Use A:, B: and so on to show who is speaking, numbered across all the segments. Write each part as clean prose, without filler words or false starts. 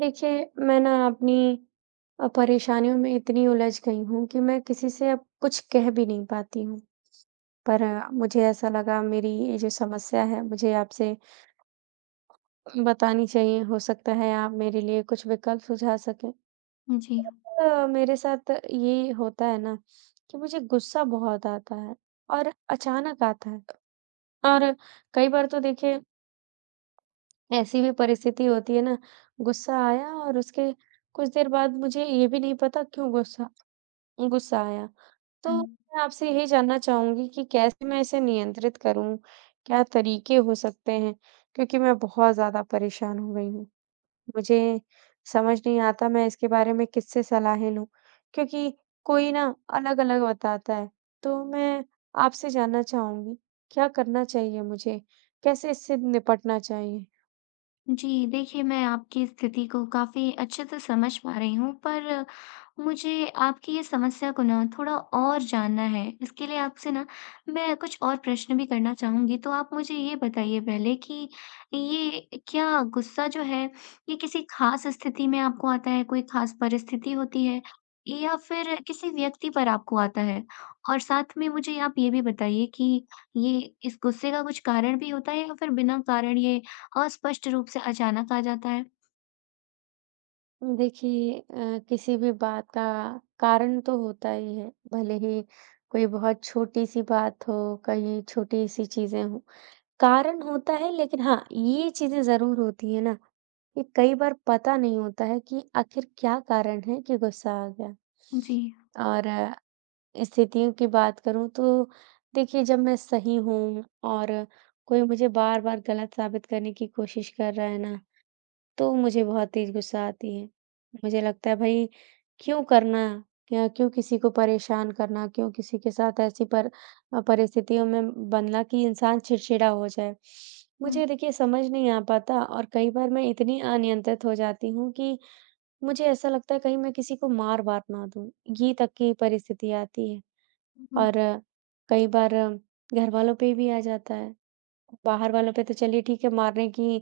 A: देखिए, मैं ना अपनी परेशानियों में इतनी उलझ गई हूँ कि मैं किसी से अब कुछ कह भी नहीं पाती हूँ। पर मुझे ऐसा लगा मेरी ये जो समस्या है मुझे आपसे बतानी चाहिए, हो सकता है आप मेरे लिए कुछ विकल्प सुझा सकें।
B: जी,
A: मेरे साथ ये होता है ना कि मुझे गुस्सा बहुत आता है और अचानक आता है और कई बार तो देखिए ऐसी भी परिस्थिति होती है ना गुस्सा आया और उसके कुछ देर बाद मुझे ये भी नहीं पता क्यों गुस्सा गुस्सा आया।
B: हुँ।
A: तो मैं आपसे यही जानना चाहूँगी कि कैसे मैं इसे नियंत्रित करूँ? क्या तरीके हो सकते हैं? क्योंकि मैं बहुत ज़्यादा परेशान हो गई हूँ। मुझे समझ नहीं आता मैं इसके बारे में किससे सलाहें लूँ? क्योंकि कोई ना अलग-अलग बताता है। तो मैं आपसे जानना चाहूँगी, क्या करना चाहिए मुझे? कैसे इससे निपटना चाहिए?
B: जी, देखिए मैं आपकी स्थिति को काफ़ी अच्छे से समझ पा रही हूँ, पर मुझे आपकी ये समस्या को ना थोड़ा और जानना है। इसके लिए आपसे ना मैं कुछ और प्रश्न भी करना चाहूँगी, तो आप मुझे ये बताइए पहले कि ये क्या गुस्सा जो है, ये किसी ख़ास स्थिति में आपको आता है, कोई ख़ास परिस्थिति होती है या फिर किसी व्यक्ति पर आपको आता है? और साथ में मुझे आप ये भी बताइए कि ये इस गुस्से का कुछ कारण भी होता है या फिर बिना कारण ये अस्पष्ट रूप से अचानक आ जाता है।
A: देखिए किसी भी बात का कारण तो होता ही है, भले ही कोई बहुत छोटी-सी बात हो, कहीं छोटी-सी चीज़ें हों, कारण होता है लेकिन हाँ, ये चीज़ें ज़रूर होती है ना, कि कई बार पता नहीं होता है कि आखिर क्या कारण है कि गुस्सा आ गया।
B: जी।
A: और स्थितियों की बात करूँ तो देखिए जब मैं सही हूँ और कोई मुझे बार-बार गलत साबित करने की कोशिश कर रहा है ना, तो मुझे बहुत तेज़ गुस्सा आती है। मुझे लगता है भई क्यों करना? या क्यों किसी को परेशान करना? क्यों किसी के साथ ऐसी परिस्थितियों में बनना कि इंसान चिड़चिड़ा हो जाए।
B: हुँ,
A: मुझे देखिए समझ नहीं आ पाता और कई बार मैं इतनी अनियंत्रित हो जाती हूँ कि मुझे ऐसा लगता है कहीं मैं किसी को मार-वार ना दूँ, ये तक की परिस्थिति आती है।
B: हुँ,
A: और कई बार घरवालों पे भी आ जाता है बाहर वालों पे तो चलिए ठीक है मारने की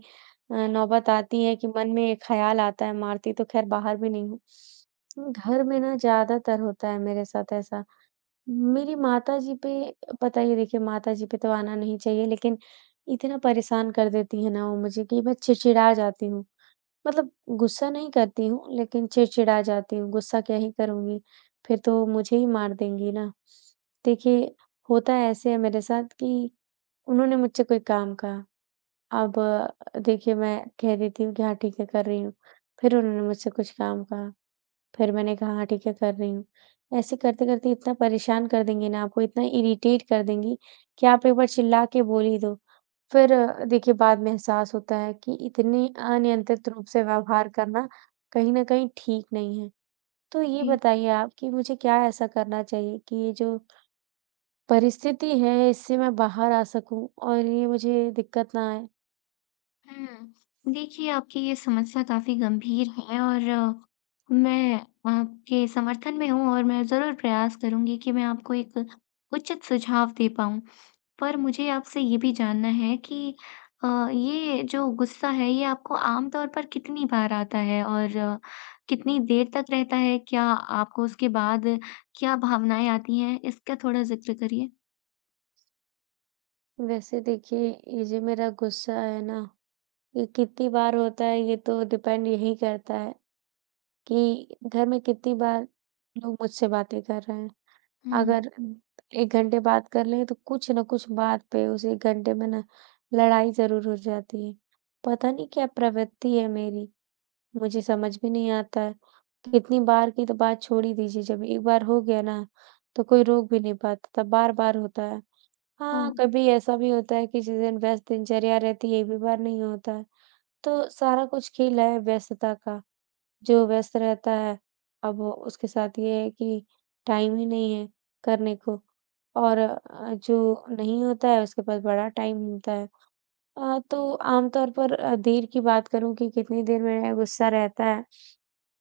A: नौबत आती है कि मन में एक ख़्याल आता है, मारती तो ख़ैर बाहर भी नहीं हूँ। घर में ना ज़्यादातर होता है मेरे साथ ऐसा। मेरी माताजी पे पता ही है देखिए माताजी पे तो आना नहीं चाहिए लेकिन इतना परेशान कर देती है ना वो मुझे कि मैं चिड़चिड़ा जाती हूँ। मतलब गुस्सा नहीं करती हूँ लेकिन चिड़चिड़ा जाती हूँ, गुस्सा क्या ही करूँगी, फिर तो मुझे ही मार देंगी ना। देखिए, होता ऐसे है मेरे साथ कि उन्होंने मुझसे कोई काम कहा अब देखिए मैं कह देती हूँ कि हाँ ठीक है कर रही हूँ। फिर उन्होंने मुझसे कुछ काम कहा, फिर मैंने कहा हाँ ठीक है कर रही हूँ। ऐसे करते-करते इतना परेशान कर देंगी ना आपको, इतना इरिटेट कर देंगी कि आप एक बार चिल्ला के बोल ही दो। फिर देखिए बाद में एहसास होता है कि इतने अनियंत्रित रूप से व्यवहार करना कहीं न कहीं ठीक नहीं है। तो ये
B: जी।
A: बताइए आप कि मुझे क्या ऐसा करना चाहिए कि ये जो परिस्थिति है इससे मैं बाहर आ सकूँ और ये मुझे दिक्कत ना आए?
B: हुँ। देखिए, आपकी ये समस्या काफ़ी गंभीर है और मैं आपके समर्थन में हूँ और मैं ज़रूर प्रयास करूँगी कि मैं आपको एक उचित सुझाव दे पाऊँ। पर मुझे आपसे ये भी जानना है कि अ, ये जो गुस्सा है, ये आपको आम तौर पर कितनी बार आता है और कितनी देर तक रहता है? क्या आपको उसके बाद क्या भावनाएँ आती हैं? इसका थोड़ा ज़िक्र करिए।
A: वैसे देखिए, ये जो मेरा गुस्सा है ना, ये कितनी बार होता है ये तो डिपेंड यही करता है कि घर में कितनी बार लोग मुझसे बातें कर रहे हैं।
B: हुँ।
A: अगर 1 घंटे बात कर लें तो कुछ न कुछ बात पे उस 1 घंटे में ना लड़ाई ज़रूर हो जाती है। पता नहीं क्या प्रवृत्ति है मेरी, मुझे समझ भी नहीं आता है। कितनी बार की तो बात छोड़ ही दीजिए, जब एक बार हो गया ना, तो कोई रोक भी नहीं पाता था, बार-बार होता है।
B: ओह!
A: हाँ, कभी ऐसा भी होता है कि जिस दिन व्यस्त दिनचर्या रहती है, एक भी बार नहीं होता है। तो सारा कुछ खेल है व्यस्तता का, जो व्यस्त रहता है, अब उसके साथ ये है कि टाइम ही नहीं है करने को और जो नहीं होता है उसके पास बड़ा टाइम होता है। तो आमतौर पर देर की बात करूँ कि कितनी देर में गुस्सा रहता है,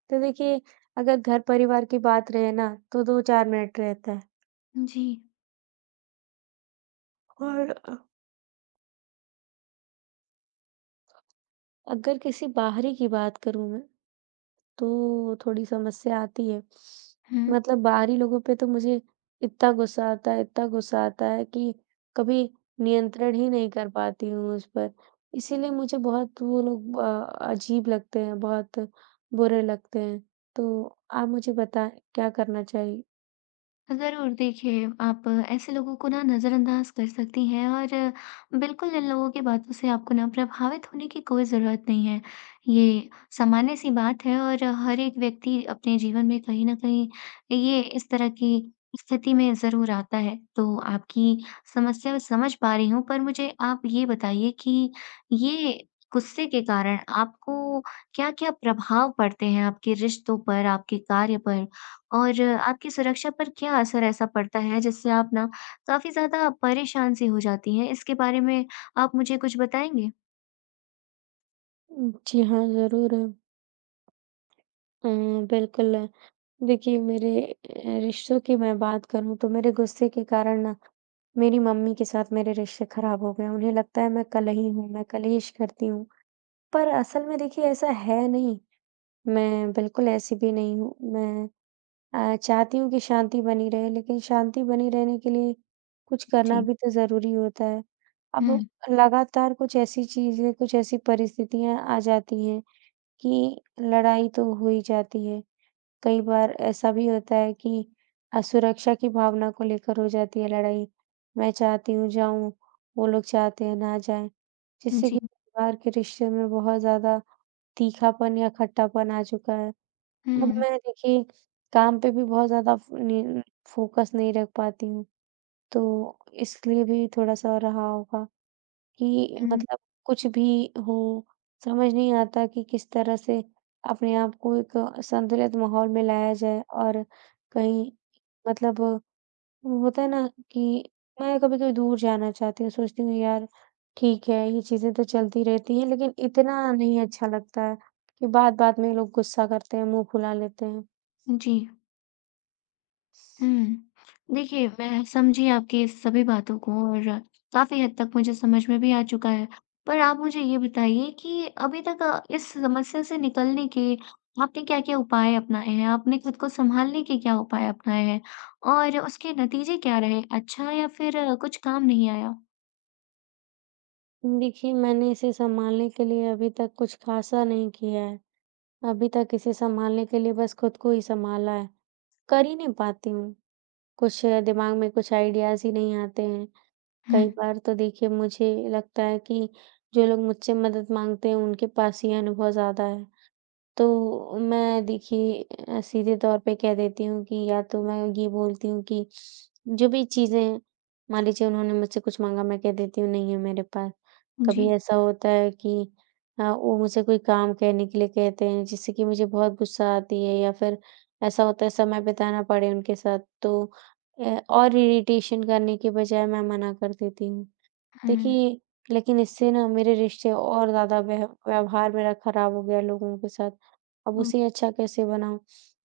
A: तो देखिए अगर घर-परिवार की बात रहे ना, तो 2-4 मिनट रहता है
B: जी।
A: और अगर किसी बाहरी की बात करूँ मैं, तो थोड़ी समस्या आती है।
B: हुँ।
A: मतलब बाहरी लोगों पे तो मुझे इतना गुस्सा आता है इतना गुस्सा आता है कि कभी नियंत्रण ही नहीं कर पाती हूँ उस पर। इसीलिए मुझे बहुत वो लोग अजीब लगते हैं, बहुत बुरे लगते हैं। तो आप मुझे बताएँ क्या करना चाहिए?
B: ज़रूर देखिए, आप ऐसे लोगों को ना नज़रअंदाज़ कर सकती हैं और बिल्कुल इन लोगों की बातों से आपको ना प्रभावित होने की कोई ज़रूरत नहीं है। ये सामान्य-सी बात है और हर एक व्यक्ति अपने जीवन में कहीं न कहीं ये इस तरह की स्थिति में ज़रूर आता है। तो आपकी समस्या मैं समझ पा रही हूँ, पर मुझे आप ये बताइए कि ये गुस्से के कारण आपको क्या-क्या प्रभाव पड़ते हैं आपके रिश्तों पर, आपके कार्य पर? और आपकी सुरक्षा पर क्या असर ऐसा पड़ता है जिससे आप ना काफ़ी ज़्यादा परेशान सी हो जाती हैं? इसके बारे में आप मुझे कुछ बताएँगे?
A: जी हाँ, ज़रूर। अ, बिल्कुल। देखिए, मेरे रिश्तों की मैं बात करूँ तो मेरे गुस्से के कारण ना, मेरी मम्मी के साथ मेरे रिश्ते खराब हो गए। उन्हें लगता है मैं कलही हूँ, मैं कलेश करती हूँ, पर असल में देखिए ऐसा है नहीं। मैं बिल्कुल ऐसी भी नहीं हूँ। मैं चाहती हूँ कि शांति बनी रहे, लेकिन शांति बनी रहने के लिए कुछ करना
B: जी।
A: भी तो ज़रूरी होता है। अब
B: हुँ।
A: लगातार कुछ ऐसी चीज़ें, कुछ ऐसी परिस्थितियाँ आ जाती हैं कि लड़ाई तो हो ही जाती है। कई बार ऐसा भी होता है कि असुरक्षा की भावना को लेकर हो जाती है लड़ाई। मैं चाहती हूँ जाऊँ, वो लोग चाहते हैं ना जाएँ, जिससे
B: जी।
A: कि परिवार के रिश्ते में बहुत ज़्यादा तीखापन या खट्टापन आ चुका है। अब
B: हुँ।
A: मैं देखिए काम पे भी बहुत ज़्यादा फ़ नि फोकस नहीं रख पाती हूँ, तो इसलिए भी थोड़ा-सा रहा होगा। कि मतलब कुछ भी हो, समझ नहीं आता कि किस तरह से अपने आप को एक संतुलित माहौल में लाया जाए और कहीं मतलब होता है ना कि मैं कभी-कभी दूर जाना चाहती हूँ, सोचती हूँ यार ठीक है, ये चीज़ें तो चलती रहती हैं लेकिन इतना नहीं अच्छा लगता है कि बात-बात में लोग गुस्सा करते हैं, मुँह फुला लेते हैं।
B: हुँ, जी। हुँ। देखिए, मैं समझी आपकी इस सभी बातों को और काफ़ी हद तक मुझे समझ में भी आ चुका है। पर आप मुझे ये बताइए कि अभी तक इस समस्या से निकलने के आपने क्या-क्या उपाय अपनाए हैं? आपने खुद को सँभालने के क्या उपाय अपनाए हैं? और उसके नतीजे क्या रहे? अच्छा या फिर कुछ काम नहीं आया?
A: देखिए, मैंने इसे सँभालने के लिए अभी तक कुछ ख़ासा नहीं किया है, अभी तक इसे सँभालने के लिए बस खुद को ही सँभाला है। कर ही नहीं पाती हूँ। कुछ दिमाग में कुछ आइडियाज़ ही नहीं आते हैं।
B: हुँ,
A: कई बार तो देखिए मुझे लगता है कि जो लोग मुझसे मदद माँगते हैं उनके पास ये अनुभव ज़्यादा है। तो मैं देखिए सीधे तौर पे कह देती हूँ कि या तो मैं ये बोलती हूँ कि जो भी चीज़ें हैं, मान लीजिए उन्होंने मुझसे कुछ माँगा, मैं कह देती हूँ नहीं है मेरे पास। कभी
B: जी।
A: ऐसा होता है कि वो मुझसे कोई काम कहने के लिए कहते हैं जिससे कि मुझे बहुत गुस्सा आती है या फिर ऐसा होता है समय बिताना पड़े उनके साथ तो और इरिटेशन करने के बजाय मैं मना कर देती हूँ।
B: हुँ।
A: देखिए, लेकिन इससे ना मेरे रिश्ते और ज़्यादा व्यह व्यवहार मेरा खराब हो गया लोगों के साथ। अब उसे अच्छा कैसे बनाऊँ?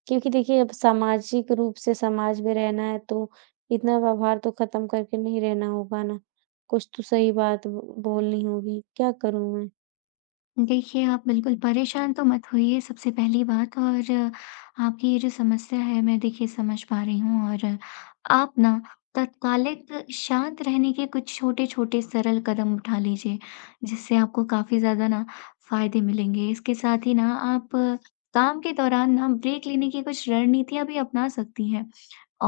A: क्योंकि देखिए अब सामाजिक रूप से समाज में रहना है तो इतना व्यवहार तो ख़त्म करके नहीं रहना होगा ना। कुछ तो सही बात ब बोलनी होगी। क्या करूँ मैं?
B: देखिए, आप बिल्कुल परेशान तो मत होइए सबसे पहली बात और आपकी ये जो समस्या है मैं देखिए समझ पा रही हूँ और आप ना तत्कालिक शांत रहने के कुछ छोटे-छोटे सरल कदम उठा लीजिए, जिससे आपको काफ़ी ज़्यादा ना फ़ायदे मिलेंगे। इसके साथ ही ना आप काम के दौरान ना ब्रेक लेने की कुछ रणनीतियाँ भी अपना सकती हैं।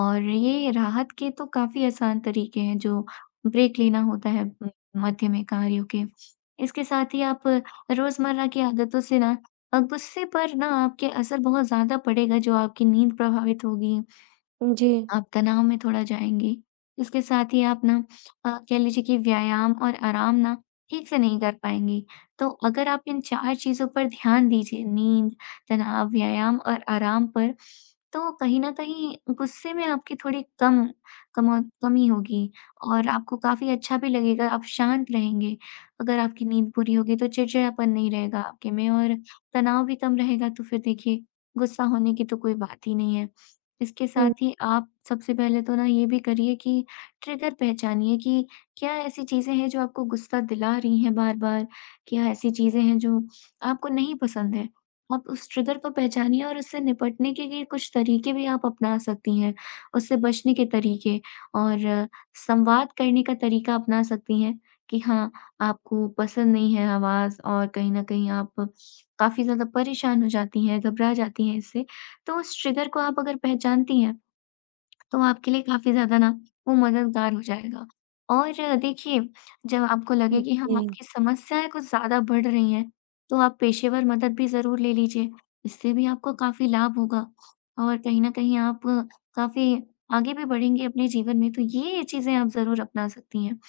B: और ये राहत के तो काफ़ी आसान तरीके हैं जो ब्रेक लेना होता है मध्य में कार्यों के। इसके साथ ही आप रोज़मर्रा की आदतों से ना गुस्से पर ना आपके असर बहुत ज़्यादा पड़ेगा जो आपकी नींद प्रभावित होगी।
A: जी।
B: आप तनाव में थोड़ा जाएँगी। इसके साथ ही आप ना कह लीजिए कि व्यायाम और आराम ना ठीक से नहीं कर पाएँगी। तो अगर आप इन 4 चीज़ों पर ध्यान दीजिए नींद, तनाव, व्यायाम और आराम पर, तो कहीं न कहीं गुस्से में आपकी थोड़ी कम कम कमी होगी और आपको काफ़ी अच्छा भी लगेगा, आप शांत रहेंगे। अगर आपकी नींद पूरी होगी तो चिड़चिड़ापन नहीं रहेगा आपके में और तनाव भी कम रहेगा तो फिर देखिए गुस्सा होने की तो कोई बात ही नहीं है। इसके
A: हुँ,
B: साथ ही आप सबसे पहले तो ना ये भी करिए कि ट्रिगर पहचानिए कि क्या ऐसी चीज़ें हैं जो आपको गुस्सा दिला रही हैं बार-बार? क्या ऐसी चीज़ें हैं जो आपको नहीं पसंद हैं? आप उस ट्रिगर को पहचानिए और उससे निपटने के लिए कुछ तरीके भी आप अपना सकती हैं, उससे बचने के तरीके और संवाद करने का तरीका अपना सकती हैं कि हाँ, आपको पसंद नहीं है आवाज़ और कहीं न कहीं आप काफ़ी ज़्यादा परेशान हो जाती हैं, घबरा जाती हैं इससे। तो उस ट्रिगर को आप अगर पहचानती हैं, तो आपके लिए काफ़ी ज़्यादा ना वो मददगार हो जाएगा। और देखिए, जब आपको लगे
A: हुँ।
B: कि हाँ,
A: जी।
B: आपकी समस्याएँ कुछ ज़्यादा बढ़ रही हैं, तो आप पेशेवर मदद भी ज़रूर ले लीजिए। इससे भी आपको काफ़ी लाभ होगा और कहीं न कहीं आप काफ़ी आगे भी बढ़ेंगे अपने जीवन में, तो ये चीज़ें आप ज़रूर अपना सकती हैं।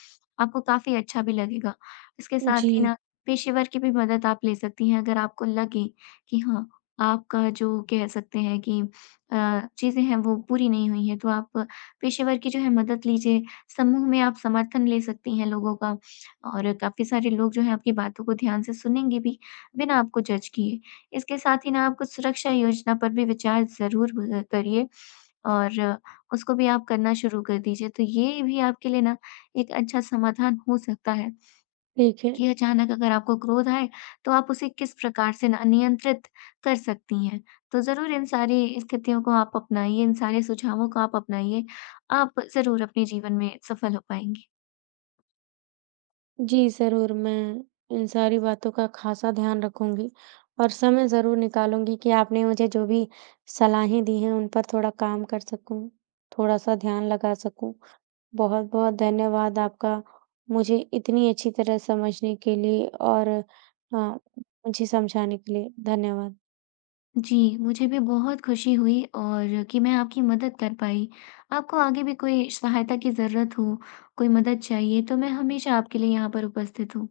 B: आपको काफ़ी अच्छा भी लगेगा। इसके साथ ही
A: जी,
B: ना पेशेवर की भी मदद आप ले सकती हैं अगर आपको लगे कि हाँ, आपका जो कह सकते हैं कि अ, चीज़ें हैं वो पूरी नहीं हुई हैं, तो आप पेशेवर की जो है मदद लीजिए। समूह में आप समर्थन ले सकती हैं लोगों का और काफ़ी सारे लोग जो हैं आपकी बातों को ध्यान से सुनेंगे भी, बिना आपको जज किए। इसके साथ ही ना आप कुछ सुरक्षा योजना पर भी विचार ज़रूर करिए और उसको भी आप करना शुरू कर दीजिए। तो ये भी आपके लिए ना एक अच्छा समाधान हो सकता है।
A: ठीक है।
B: कि अचानक अगर आपको क्रोध आए, तो आप उसे किस प्रकार से ना नियंत्रित कर सकती हैं। तो ज़रूर इन सारी स्थितियों को आप अपनाइए, इन सारे सुझावों को आप अपनाइए। आप ज़रूर अपने जीवन में सफल हो पाएँगी।
A: जी, ज़रूर, मैं इन सारी बातों का ख़ासा ध्यान रखूँगी और समय ज़रूर निकालूँगी कि आपने मुझे जो भी सलाहें दी हैं, उन पर थोड़ा काम कर सकूँ, थोड़ा-सा ध्यान लगा सकूँ। बहुत-बहुत धन्यवाद आपका, मुझे इतनी अच्छी तरह समझने के लिए और मुझे समझाने के लिए। धन्यवाद।
B: जी, मुझे भी बहुत खुशी हुई और कि मैं आपकी मदद कर पाई। आपको आगे भी कोई सहायता की ज़रूरत हो, कोई मदद चाहिए, तो मैं हमेशा आपके लिए यहाँ पर उपस्थित हूँ।